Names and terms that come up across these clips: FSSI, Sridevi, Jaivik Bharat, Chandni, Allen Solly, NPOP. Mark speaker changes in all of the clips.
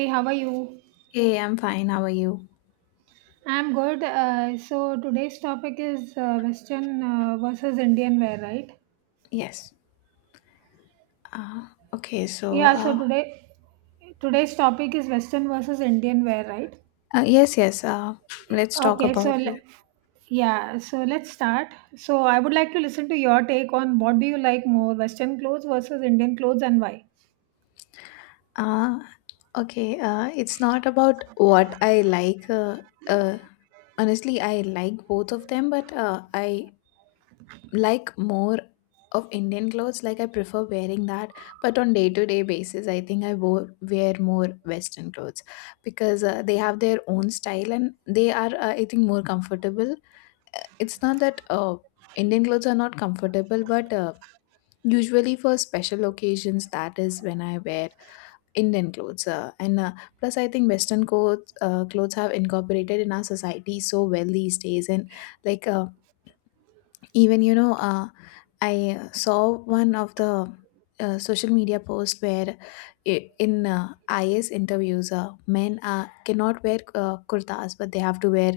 Speaker 1: Hey, how are you?
Speaker 2: Hey, I'm fine. How are you?
Speaker 1: I'm good. So today's topic is Western versus Indian wear, right?
Speaker 2: Yes. Uh, okay, so
Speaker 1: Yeah. So today, today's topic is Western versus Indian wear, right?
Speaker 2: yes, yes. Let's talk
Speaker 1: Okay.
Speaker 2: about it.
Speaker 1: So let's start. So I would like to listen to your take on what do you like more, Western clothes versus Indian clothes, and why?
Speaker 2: Uh, okay, it's not about what I like. Uh, Honestly, I like both of them, but I like more of Indian clothes. Like, I prefer wearing that, but on day to day basis, I think wear more Western clothes because they have their own style, and they are, I think, more comfortable. It's not that Indian clothes are not comfortable, but usually for special occasions, that is when I wear Indian clothes. And plus, I think Western clothes, clothes have incorporated in our society so well these days. And, like, even, I saw one of the social media post where, I- in is interviews, men cannot wear kurtas, but they have to wear,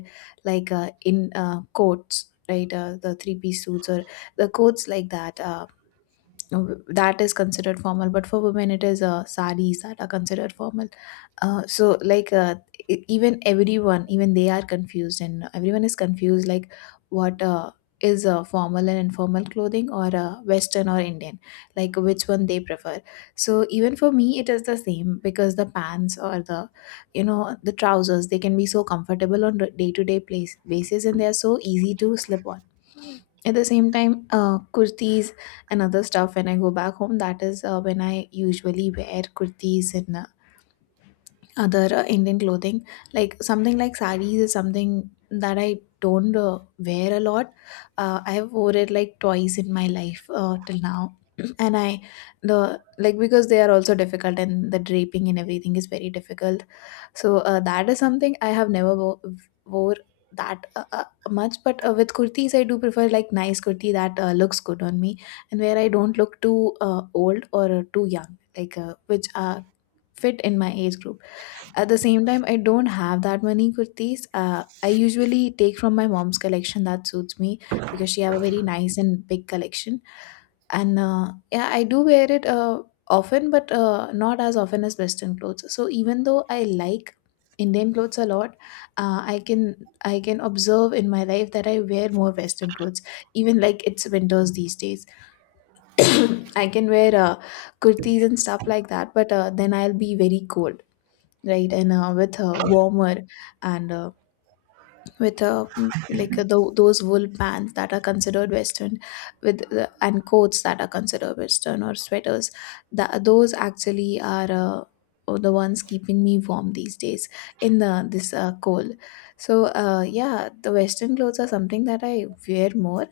Speaker 2: like, in coats, right, the three-piece suits or the coats like that. Uh, that is considered formal, but for women it is saris that are considered formal. So, like, even everyone, even they are confused, and everyone is confused, like, what is formal and informal clothing, or Western or Indian, like which one they prefer. So even for me it is the same, because the pants, or the you know the trousers, they can be so comfortable on day to day place basis, and they are so easy to slip on. At the same time, kurtis and other stuff, when I go back home, that is when I usually wear kurtis and other Indian clothing. Like, something like sarees is something that I don't wear a lot. I have wore it like twice in my life, till now. And, I, the like, because they are also difficult, and the draping and everything is very difficult. So, that is something I have never wore that much. But with kurtis, I do prefer, like, nice kurti that looks good on me, and where I don't look too old or too young, like which fit in my age group. At the same time, I don't have that many kurtis. I usually take from my mom's collection that suits me, because she have a very nice and big collection. And yeah, I do wear it often, but not as often as Western clothes. So even though I like Indian clothes a lot, I can observe in my life that I wear more Western clothes. Even, like, it's winters these days, I can wear kurtis and stuff like that. But then I'll be very cold, right, and with a warmer, and with a, like, those wool pants that are considered Western, with and coats that are considered Western, or sweaters, that those actually are the ones keeping me warm these days in the this cold. So, yeah, the Western clothes are something that I wear more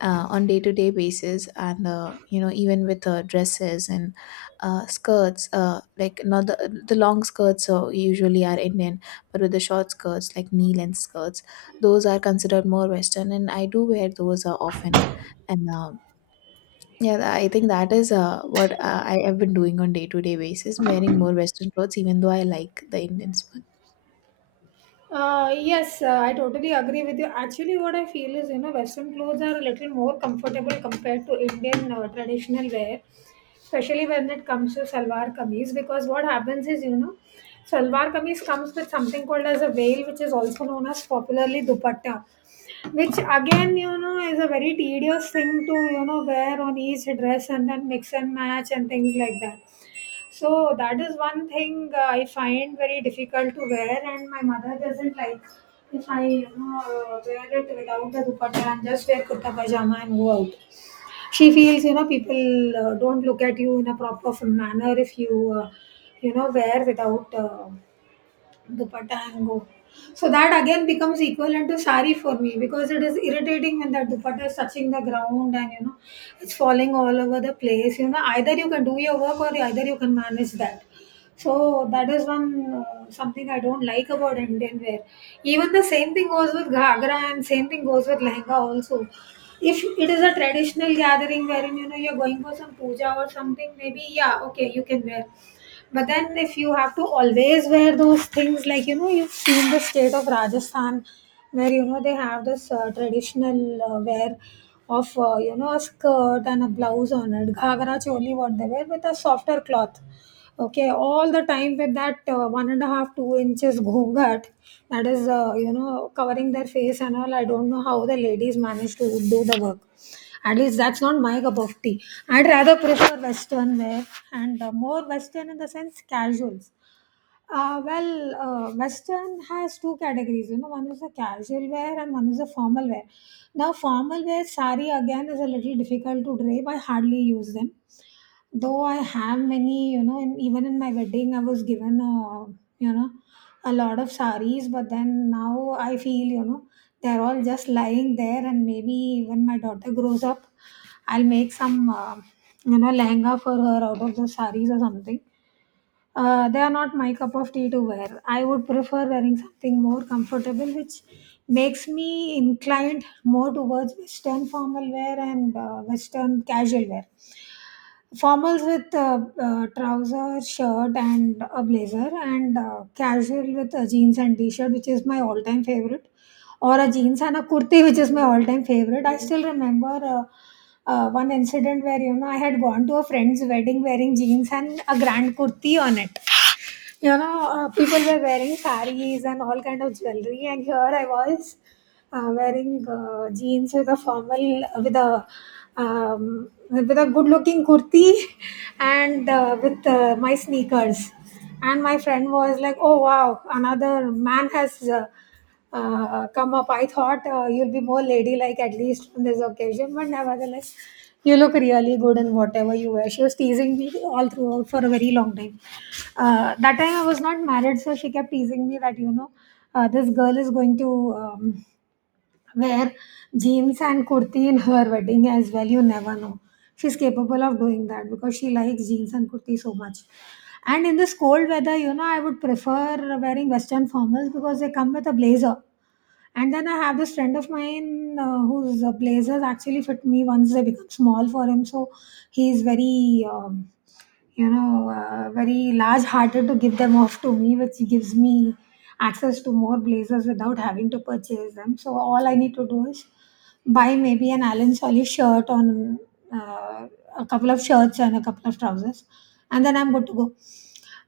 Speaker 2: on day to day basis. And even with dresses and skirts, like, not the long skirts, usually are Indian, but with the short skirts, like knee length skirts, those are considered more Western, and I do wear those often. And yeah, I think that is what I have been doing on day to day basis, wearing more Western clothes, even though I like the Indians one.
Speaker 1: Yes, I totally agree with you. Actually, what I feel is, you know, Western clothes are a little more comfortable compared to Indian traditional wear, especially when it comes to salwar kameez. Because what happens is, you know, salwar kameez comes with something called as a veil, which is also known as popularly dupatta, which again, you know, is a very tedious thing to, you know, wear on each dress and then mix and match and things like that. So that is one thing I find very difficult to wear, and my mother doesn't like if I, you know, wear it without the dupatta and just wear kurta pajama and go out. She feels, you know, people don't look at you in a proper manner if you, you know, wear without dupatta and go. So that again becomes equivalent to sari for me because it is irritating when that dupatta is touching the ground and, you know, it's falling all over the place. You know, either you can do your work or either you can manage that. So that is one something I don't like about Indian wear. Even the same thing goes with ghagra and same thing goes with lehenga also. If it is a traditional gathering wherein, you know, you're going for some puja or something, maybe yeah, okay, you can wear. But then, if you have to always wear those things, like, you know, you've seen the state of Rajasthan, where, you know, they have this traditional wear of, you know, a skirt and a blouse on it, ghagra choli, what they wear with a softer cloth, okay, all the time with that one and a half 2 inches ghungat that is, you know, covering their face and all. I don't know how the ladies manage to do the work. At least that's not my cup of tea. I'd rather prefer western wear, and more western in the sense casuals. Western has two categories. You know, one is the casual wear and one is the formal wear. Now, formal wear sari again is a little difficult to drape. I hardly use them, though I have many, you know, and even in my wedding I was given a, you know, a lot of saris, but then now I feel, you know, they're all just lying there and maybe when my daughter grows up I'll make some, you know, lehenga for her out of those saris or something. They are not my cup of tea to wear. I would prefer wearing something more comfortable which makes me inclined more towards western formal wear and western casual wear, formals with trouser shirt and a blazer, and casual with a jeans and t-shirt, which is my all-time favorite, or a jeans and a kurti, which is my all-time favorite. I still remember one incident where, you know, I had gone to a friend's wedding wearing jeans and a grand kurti on it. You know, people were wearing saris and all kind of jewelry, and here I was wearing jeans with a formal, with a, with a good-looking kurti, and with my sneakers. And my friend was like, "Oh wow, another man has come up. I thought you'll be more ladylike at least on this occasion, but nevertheless, you look really good in whatever you wear." She was teasing me all throughout for a very long time. That time I was not married, so she kept teasing me that, you know, this girl is going to, wear jeans and kurti in her wedding as well. You never know. She's capable of doing that because she likes jeans and kurti so much. And in this cold weather, you know, I would prefer wearing western formals because they come with a blazer. And then I have this friend of mine whose blazers actually fit me once they become small for him. So he's very you know, very large hearted to give them off to me, which gives me access to more blazers without having to purchase them. So all I need to do is buy maybe an Allen Solly shirt on, uh, a couple of shirts and a couple of trousers, and then I'm good to go.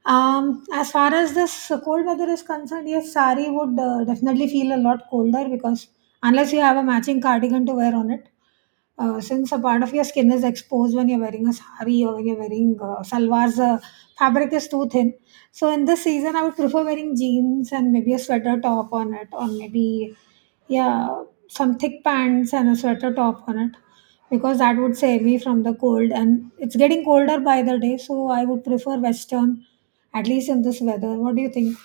Speaker 1: As far as this cold weather is concerned, yes, sari would definitely feel a lot colder because unless you have a matching cardigan to wear on it, since a part of your skin is exposed when you're wearing a sari or when you're wearing salwars, fabric is too thin. So in this season, I would prefer wearing jeans and maybe a sweater top on it, or maybe, yeah, some thick pants and a sweater top on it, because that would save me from the cold, and it's getting colder by the day. So I would prefer western, at least in this weather. What do you think?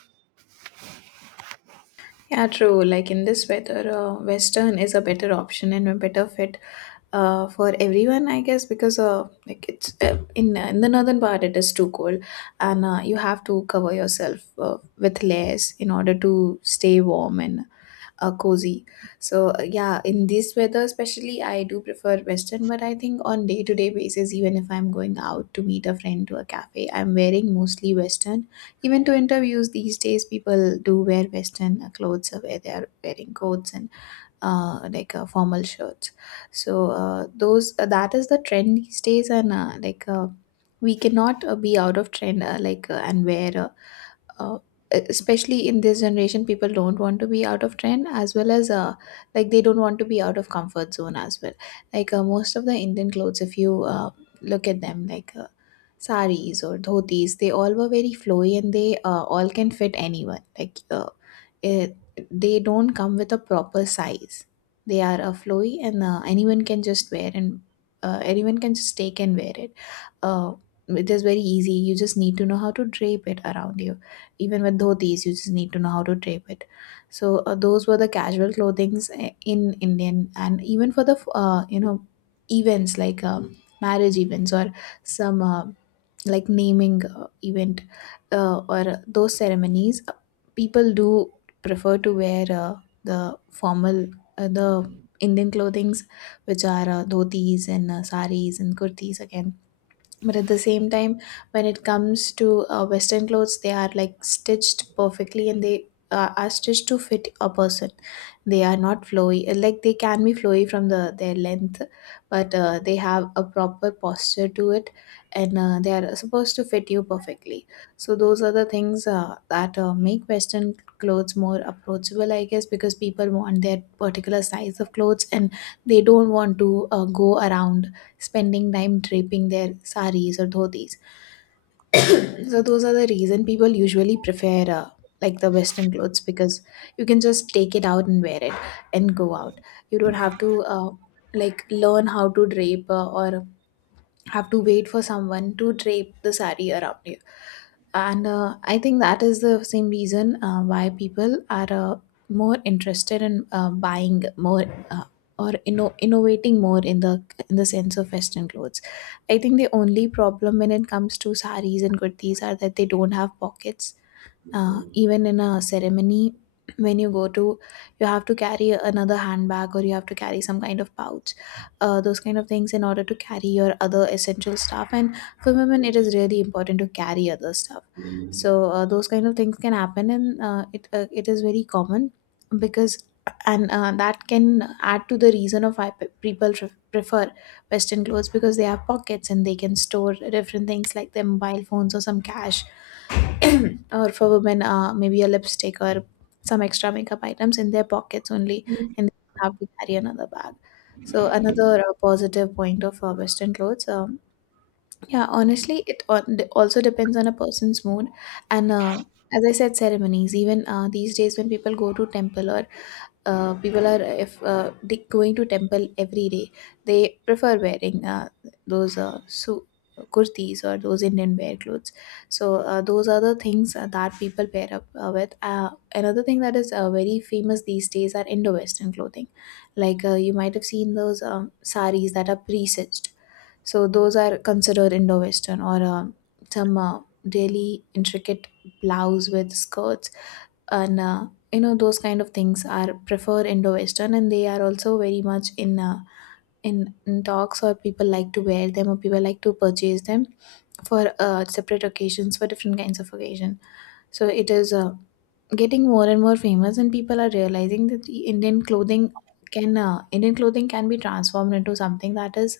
Speaker 2: Yeah, true. Like, in this weather, Western is a better option and a better fit for everyone, I guess, because like, it's in the northern part, it is too cold. And you have to cover yourself with layers in order to stay warm and cozy. So, yeah, in this weather especially, I do prefer Western. But I think on day to day basis, even if I'm going out to meet a friend to a cafe, I'm wearing mostly Western. Even to interviews these days, people do wear Western clothes, where they are wearing coats, and like, formal shirts. So those that is the trend these days. And like, we cannot be out of trend, like, and wear, uh, especially in this generation, people don't want to be out of trend, as well as, like, they don't want to be out of comfort zone as well. Like, most of the Indian clothes, if you look at them, like saris or dhotis, they all were very flowy, and they, all can fit anyone, like, it, they don't come with a proper size. They are flowy, and anyone can just wear, and anyone can just take and wear it. uh, it is very easy, you just need to know how to drape it around you. Even with dhotis, you just need to know how to drape it. So, those were the casual clothings, in Indian. And even for the events, like marriage events, or some like naming event, or those ceremonies, people do prefer to wear, the formal, the Indian clothings, which are dhotis and saris and kurtis again. But at the same time, when it comes to Western clothes, they are, like, stitched perfectly, and they are stitched to fit a person. They are not flowy, like, they can be flowy from their length, but they have a proper posture to it. And they are supposed to fit you perfectly. So those are the things that make Western clothes more approachable, I guess, because people want their particular size of clothes, and they don't want to go around spending time draping their saris or dhotis. So those are the reason people usually prefer, like, the Western clothes, because you can just take it out and wear it and go out. You don't have to, like, learn how to drape, or have to wait for someone to drape the sari around you. And I think that is the same reason why people are more interested in buying more, uh, or innovating more in the sense of Western clothes. I think the only problem when it comes to saris and kurtis are that they don't have pockets. Even in a ceremony, when you go to, you have to carry another handbag, or you have to carry some kind of pouch, those kind of things, in order to carry your other essential stuff. And for women, it is really important to carry other stuff. So, those kind of things can happen, and it is very common because. And that can add to the reason of why people prefer Western clothes, because they have pockets and they can store different things like their mobile phones or some cash, or for women, maybe a lipstick or some extra makeup items, in their pockets only, and they have to carry another bag. So another positive point of Western clothes. Yeah, honestly, it also depends on a person's mood. And as I said, ceremonies, even these days, when people go to temple, or people are, if they going to temple every day, they prefer wearing those, kurtis, or those Indian wear clothes. So, those are the things that people pair up with. Another thing that is very famous these days are indo-western clothing. Like, you might have seen those, saris that are pre-stitched. So those are considered indo-western, or some really intricate blouse with skirts. And those kind of things are prefer indo-western, and they are also very much in in talks, or people like to wear them, or people like to purchase them for separate occasions, for different kinds of occasion. So it is getting more and more famous, and people are realizing that the indian clothing can Indian clothing can be transformed into something that is,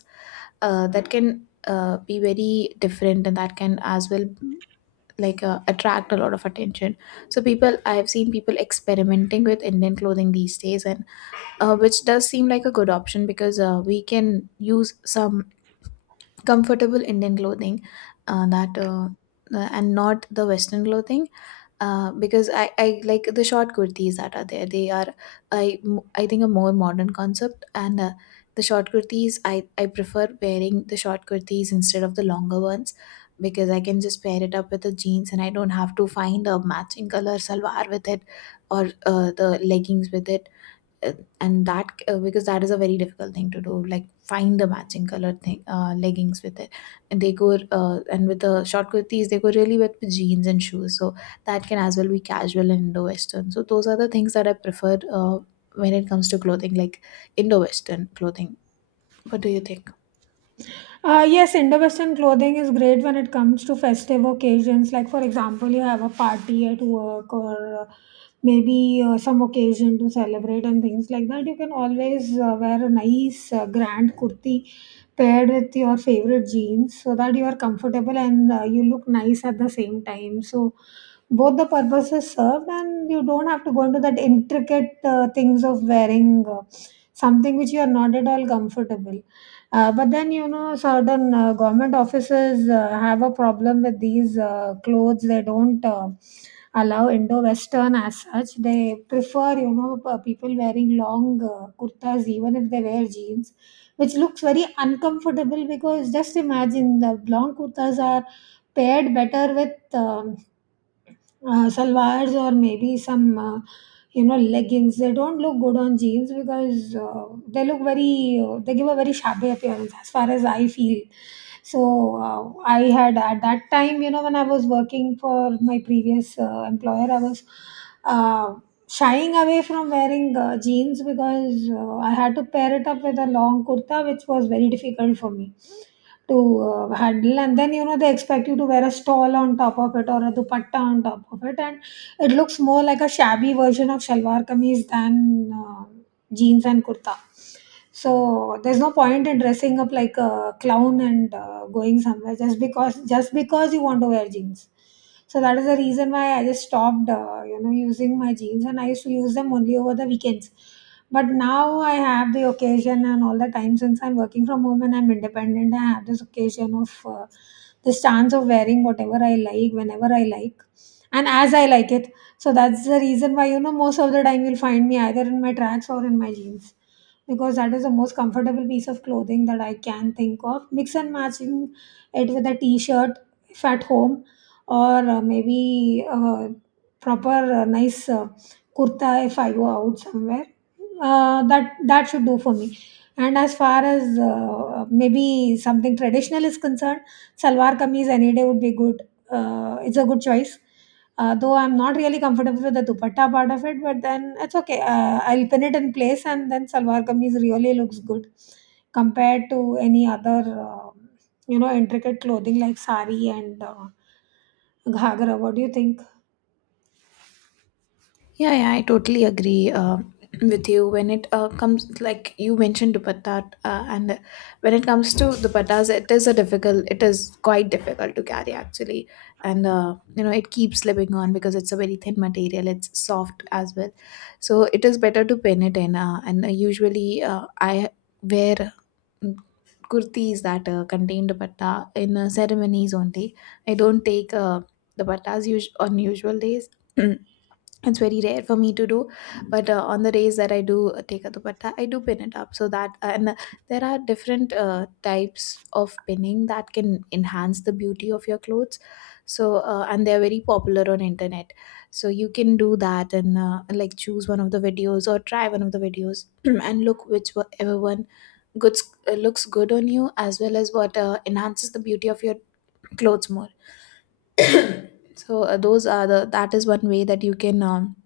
Speaker 2: that can be very different, and that can as well, like, attract a lot of attention. So, people I've seen people experimenting with Indian clothing these days, and which does seem like a good option, because we can use some comfortable Indian clothing, that and not the Western clothing, because I like the short kurtis that are there. They are, i I think A more modern concept. And the short kurtis, I prefer wearing the short kurtis instead of the longer ones, because I can just pair it up with the jeans and I don't have to find a matching color salwar with it or the leggings with it. uh, and that because that is a very difficult thing to do, like find the matching color thing, leggings with it. And they go and with the short kurtis they go really with jeans and shoes. So that can as well be casual and indo western. So those are the things that I prefer when it comes to clothing, like indo western clothing. What do you think?
Speaker 1: Yes, Indo-Western clothing is great when it comes to festive occasions. Like, for example, you have a party at work or, maybe some occasion to celebrate and things like that. You can always wear a nice grand kurti paired with your favorite jeans so that you are comfortable and you look nice at the same time. So, both the purposes served, and you don't have to go into that intricate things of wearing something which you are not at all comfortable. But then, you know, certain government offices have a problem with these clothes. They don't allow Indo Western as such. They prefer, you know, people wearing long kurtas, even if they wear jeans, which looks very uncomfortable because just imagine the long kurtas are paired better with. Salwars or maybe some, you know, leggings. They don't look good on jeans because they look very they give a very shabby appearance as far as I feel. So I had at that time, you know, when I was working for my previous employer, I was uh, shying away from wearing jeans because I had to pair it up with a long kurta, which was very difficult for me to handle. And then, you know, they expect you to wear a stole on top of it or a dupatta on top of it, and it looks more like a shabby version of shalwar kameez than jeans and kurta. So there's no point in dressing up like a clown and going somewhere just because you want to wear jeans. So that is the reason why I just stopped, you know, using my jeans, and I used to use them only over the weekends. But now I have the occasion and all the time since I'm working from home and I'm independent. I have this occasion of, this chance of wearing whatever I like whenever I like, and as I like it. So that's the reason why, you know, most of the time you'll find me either in my tracks or in my jeans, because that is the most comfortable piece of clothing that I can think of. Mix and matching it with a t shirt if at home, or maybe proper nice kurta if I go out somewhere. That should do for me. And as far as maybe something traditional is concerned, salwar kameez any day would be good. It's a good choice, though I'm not really comfortable with the dupatta part of it, but then it's okay. I'll pin it in place, and then salwar kameez really looks good compared to any other, you know, intricate clothing like sari and ghagra. What do you think?
Speaker 2: Yeah, yeah, I totally agree with you when it comes, like you mentioned dupatta. And when it comes to dupattas, it is a difficult, it is quite difficult to carry actually, and you know, it keeps slipping on because it's a very thin material. It's soft as well, so it is better to pin it in. And usually, I wear mm, kurtis that contain dupatta in ceremonies only. I don't take dupattas on usual days. It's very rare for me to do, but on the days that I do take a dupatta, I do pin it up, so that and there are different types of pinning that can enhance the beauty of your clothes. So and they're very popular on internet, so you can do that. And like, choose one of the videos or try one of the videos and look whichever one good looks good on you, as well as what enhances the beauty of your clothes more. So those are the that is one way that you can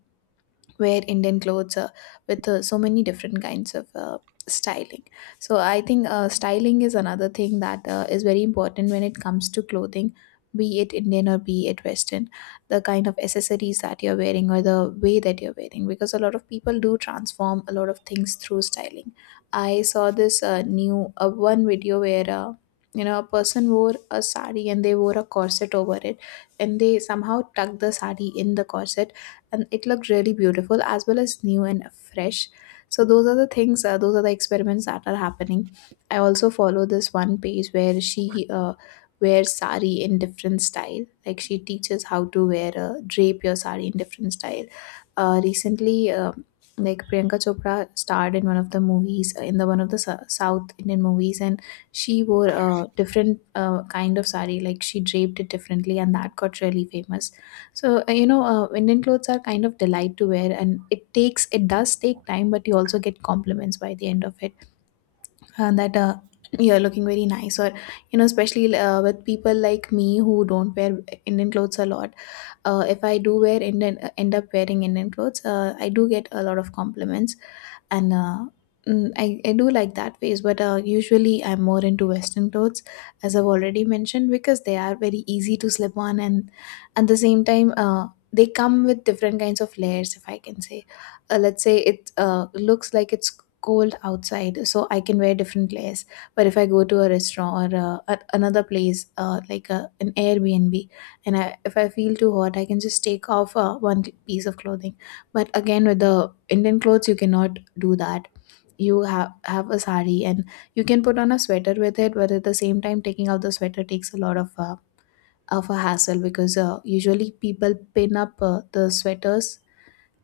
Speaker 2: wear Indian clothes with so many different kinds of styling. So I think styling is another thing that is very important when it comes to clothing, be it Indian or be it Western. The kind of accessories that you're wearing, or the way that you're wearing, because a lot of people do transform a lot of things through styling. I saw this new one video where. You know, a person wore a sari and they wore a corset over it, and they somehow tucked the sari in the corset, and it looked really beautiful as well as new and fresh. So those are the things, those are the experiments that are happening. I also follow this one page where she uh, wears sari in different style, like she teaches how to wear drape your sari in different style. Recently, like Priyanka Chopra starred in one of the movies, in the one of the south Indian movies, and she wore a different kind of sari, like she draped it differently, and that got really famous. So, you know, Indian clothes are kind of delight to wear, and it takes, it does take time, but you also get compliments by the end of it. And that you're looking very nice. Or, you know, especially with people like me who don't wear Indian clothes a lot, if I do wear end up wearing Indian clothes, I do get a lot of compliments. And I do like that phase, but usually I'm more into western clothes, as I've already mentioned, because they are very easy to slip on. And at the same time they come with different kinds of layers, if I can say. Let's say it looks like it's cold outside, so I can wear different layers. But if I go to a restaurant or at another place, like an airbnb, and if I feel too hot, I can just take off one piece of clothing. But again, with the Indian clothes, you cannot do that. You have a sari, and you can put on a sweater with it. But at the same time, taking out the sweater takes a lot of a hassle, because usually people pin up the sweaters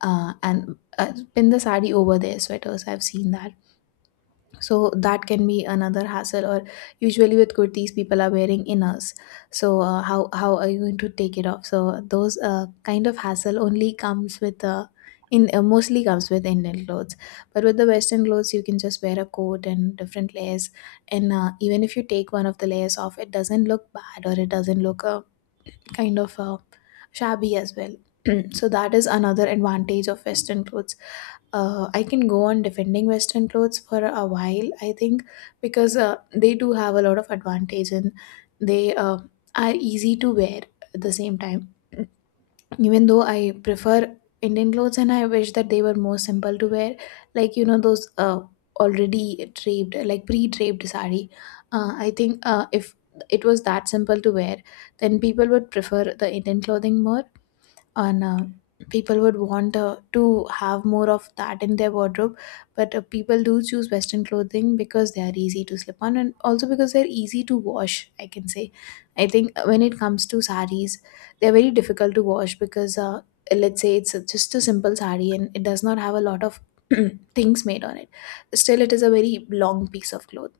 Speaker 2: and pin the sari over their sweaters. I've seen that. So that can be another hassle. Or usually with kurtis people are wearing inners, so how are you going to take it off? So those kind of hassle only comes with in mostly comes with Indian clothes. But with the western clothes you can just wear a coat and different layers, and even if you take one of the layers off, it doesn't look bad, or it doesn't look kind of uh, shabby as well. So that is another advantage of Western clothes. I can go on defending Western clothes for a while, I think, because they do have a lot of advantage, and they are easy to wear at the same time. Even though I prefer Indian clothes, and I wish that they were more simple to wear, like you know those already draped, like pre-draped sari. I think if it was that simple to wear, then people would prefer the Indian clothing more, and people would want to have more of that in their wardrobe. But people do choose western clothing because they are easy to slip on, and also because they're easy to wash, I can say. I think when it comes to saris, they're very difficult to wash because let's say it's just a simple sari, and it does not have a lot of things made on it. Still, it is a very long piece of cloth.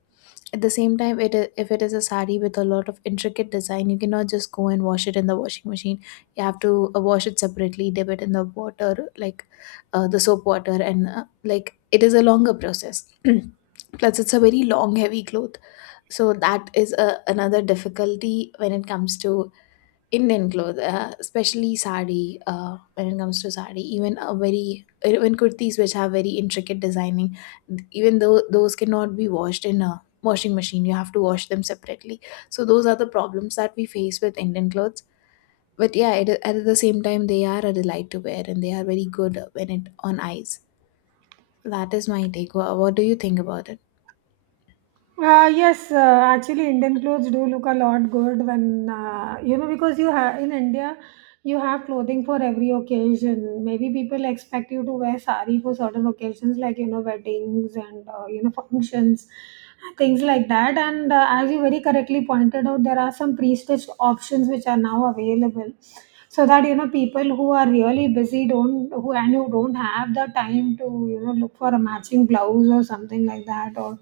Speaker 2: At the same time, if it is a sari with a lot of intricate design, you cannot just go and wash it in the washing machine. You have to wash it separately, dip it in the water, like the soap water, and like, it is a longer process. Plus, it's a very long, heavy cloth, so that is another difficulty when it comes to Indian clothes, especially sari. When it comes to sari, even kurtis which have very intricate designing, even though those cannot be washed in a washing machine, you have to wash them separately. So those are the problems that we face with Indian clothes. But yeah, at the same time, they are a delight to wear, and they are very good when it on eyes. That is my take. What do you think about it?
Speaker 1: Yes, actually, Indian clothes do look a lot good when, you know, because you have in India, you have clothing for every occasion. Maybe people expect you to wear sari for certain occasions, like, you know, weddings and, you know, functions, things like that. And As you very correctly pointed out, there are some pre-stitched options which are now available, so that you know people who are really busy don't who and who don't have the time to you know look for a matching blouse or something like that, or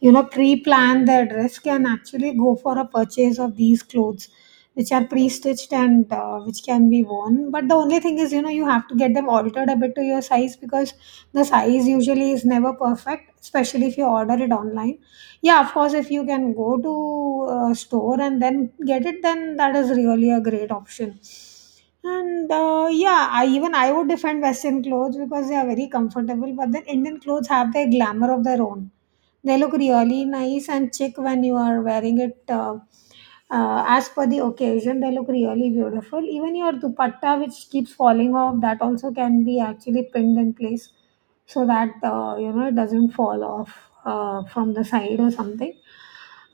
Speaker 1: you know pre-plan their dress, can actually go for a purchase of these clothes which are pre-stitched and which can be worn. But the only thing is, you know, you have to get them altered a bit to your size, because the size usually is never perfect, especially if you order it online. Yeah, of course, if you can go to a store and then get it, then that is really a great option. And Yeah, I even I would defend Western clothes because they are very comfortable, but then Indian clothes have their glamour of their own. They look really nice and chic when you are wearing it. As per the occasion, they look really beautiful. Even your dupatta, which keeps falling off, that also can be actually pinned in place so that you know it doesn't fall off from the side or something.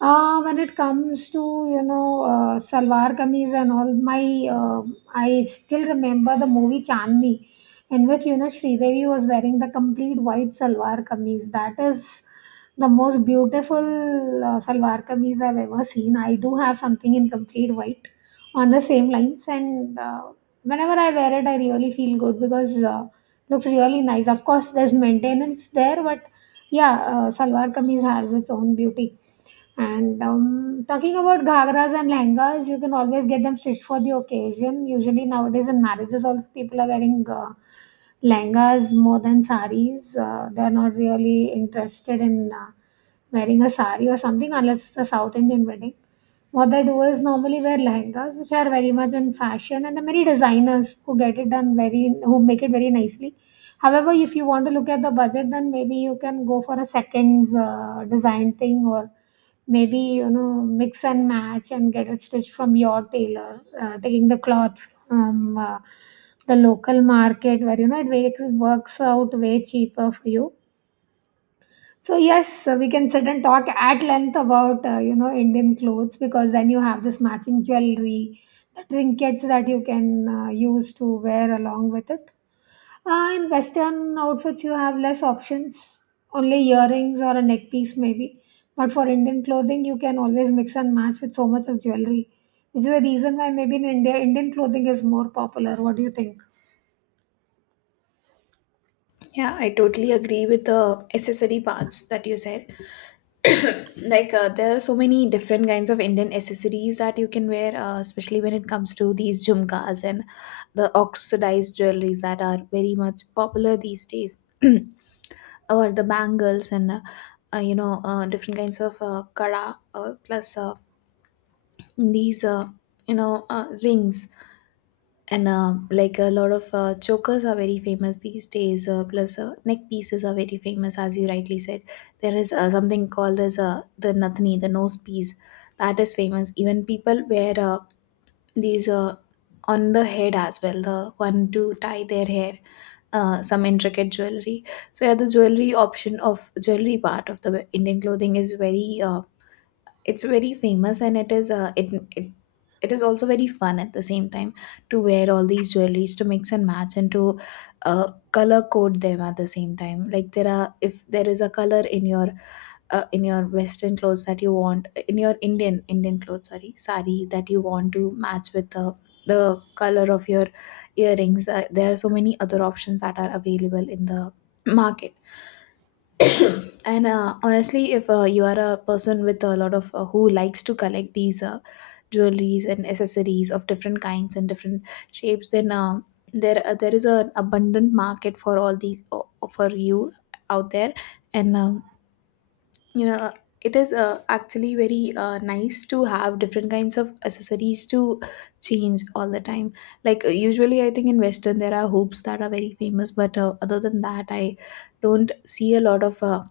Speaker 1: When it comes to you know salwar kameez and all, my I still remember the movie Chandni, in which you know Sridevi was wearing the complete white salwar kameez. That is the most beautiful salwar kameez I've ever seen. I do have something in complete white on the same lines, and whenever I wear it, I really feel good because looks really nice. Of course, there's maintenance there, but yeah, salwar kameez has its own beauty. And Talking about ghagras and lehengas, you can always get them stitched for the occasion. Usually nowadays in marriages, also people are wearing lehengas more than saris. They are not really interested in wearing a sari or something unless it's a South Indian wedding. What they do is normally wear lehengas, which are very much in fashion, and there are many designers who get it done very, who make it very nicely. However, if you want to look at the budget, then maybe you can go for a second's design thing, or maybe you know mix and match and get it stitched from your tailor, taking the cloth from the local market where you know it works out way cheaper for you. So yes, we can sit and talk at length about you know Indian clothes, because then you have this matching jewelry, the trinkets that you can use to wear along with it. In Western outfits, you have less options, only earrings or a neck piece maybe. But for Indian clothing, you can always mix and match with so much of jewelry, which is the reason why maybe in India, Indian clothing is more popular. What do you think?
Speaker 2: Yeah, I totally agree with the accessory parts that you said. Like there are so many different kinds of Indian accessories that you can wear, especially when it comes to these jhumkas and the oxidized jewelries that are very much popular these days. Or the bangles and you know, different kinds of kara, plus these you know, rings, and like, a lot of chokers are very famous these days. Plus, neck pieces are very famous, as you rightly said. There is something called as the nathani, the nose piece, that is famous. Even people wear these on the head as well, the one to tie their hair. Some intricate jewelry. So yeah, the jewelry part of the Indian clothing is very it's very famous, and it is also very fun at the same time to wear all these jewelries, to mix and match, and to color code them at the same time. Like, there are if there is a color in your western clothes that you want in your Indian clothes, sorry, sari, that you want to match with the color of your earrings, there are so many other options that are available in the market. And honestly, if you are a person with a lot of who likes to collect these jewelries and accessories of different kinds and different shapes, then there is an abundant market for all these for you out there. And you know, it is actually very nice to have different kinds of accessories to change all the time. Like usually, I think in western there are hoops that are very famous, but other than that, I don't see a lot of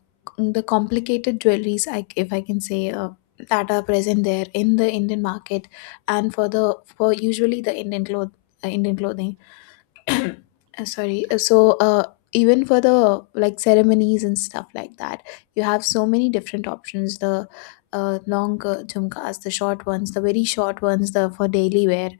Speaker 2: the complicated jewelries, if I can say, that are present there in the Indian market. And for usually the Indian clothing, sorry so even for the like ceremonies and stuff like that, you have so many different options. The long jhumkas, the short ones, the very short ones, the for daily wear.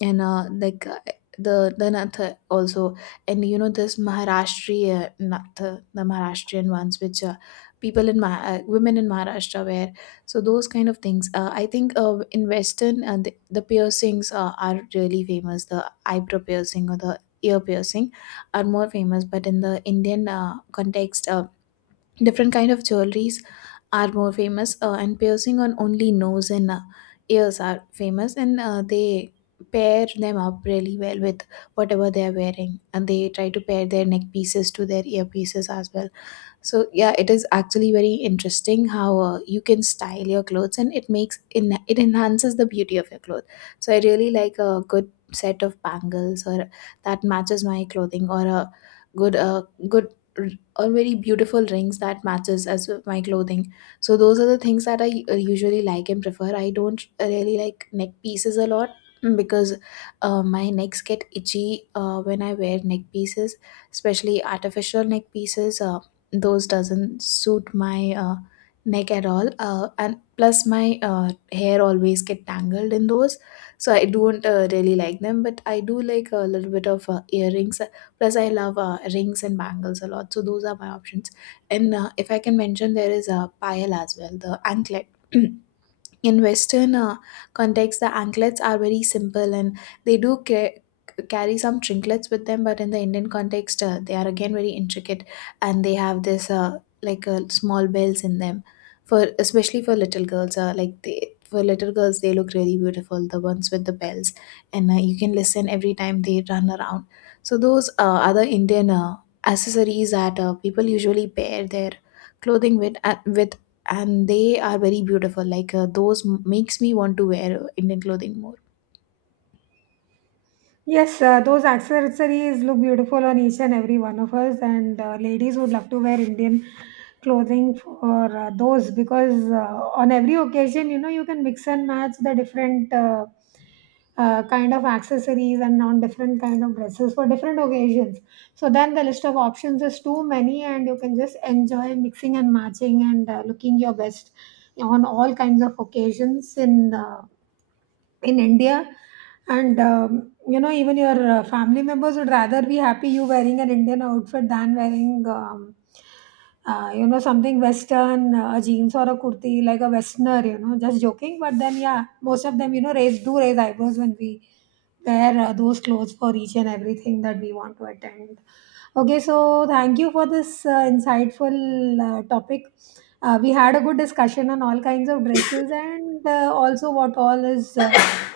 Speaker 2: And the nath also. And you know this Maharashtrian nath, the Maharashtrian ones which people in women in Maharashtra wear. So those kind of things, I think in western the piercings are really famous, the eyebrow piercing or the ear piercing are more famous. But in the Indian context, different kind of jewelries are more famous, and piercing on only nose and ears are famous, and they pair them up really well with whatever they are wearing, and they try to pair their neck pieces to their ear pieces as well. So yeah, it is actually very interesting how you can style your clothes and it makes in it enhances the beauty of your clothes. So I really like a good set of bangles or that matches my clothing, or a good uh, good or very beautiful rings that matches as with my clothing. So those are the things that I usually like and prefer. I don't really like neck pieces a lot, because my necks get itchy when I wear neck pieces, especially artificial neck pieces. Those doesn't suit my neck at all, and plus my hair always get tangled in those. So I don't really like them, but I do like a little bit of earrings. Plus, I love rings and bangles a lot. So those are my options. And if I can mention, there is a pile as well, the anklet. In western context, the anklets are very simple, and they carry some trinklets with them. But in the Indian context, they are again very intricate, and they have this small bells in them, for especially for little girls. Like they For little girls, they look really beautiful, the ones with the bells. And you can listen every time they run around. So those other Indian accessories that people usually pair their clothing with, and they are very beautiful. Like makes me want to wear Indian clothing more.
Speaker 1: Yes, those accessories look beautiful on each and every one of us, and ladies would love to wear Indian clothing for those, because on every occasion, you know, you can mix and match the different kind of accessories and on different kind of dresses for different occasions. So then the list of options is too many, and you can just enjoy mixing and matching and looking your best on all kinds of occasions in India. And You know, even your family members would rather be happy you wearing an Indian outfit than wearing, you know, something Western, a jeans or a kurti, like a Westerner. You know, just joking. But then, yeah, most of them, you know, raise eyebrows when we wear those clothes for each and everything that we want to attend. Okay, so thank you for this insightful topic. We had a good discussion on all kinds of dresses and also what all is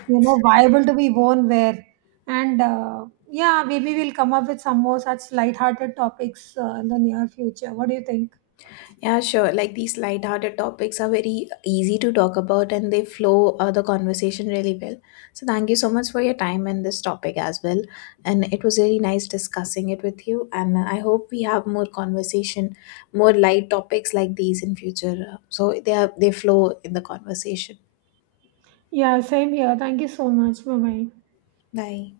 Speaker 1: you know viable to be worn where, and yeah, maybe we'll come up with some more such light-hearted topics in the near future. What do you think?
Speaker 2: Yeah, sure. Like these light-hearted topics are very easy to talk about, and they flow the conversation really well. So thank you so much for your time and this topic as well. And it was really nice discussing it with you. And I hope we have more conversation, more light topics like these in future. So they flow in the conversation.
Speaker 1: Yeah, same here. Thank you so much. Bye bye.
Speaker 2: Bye.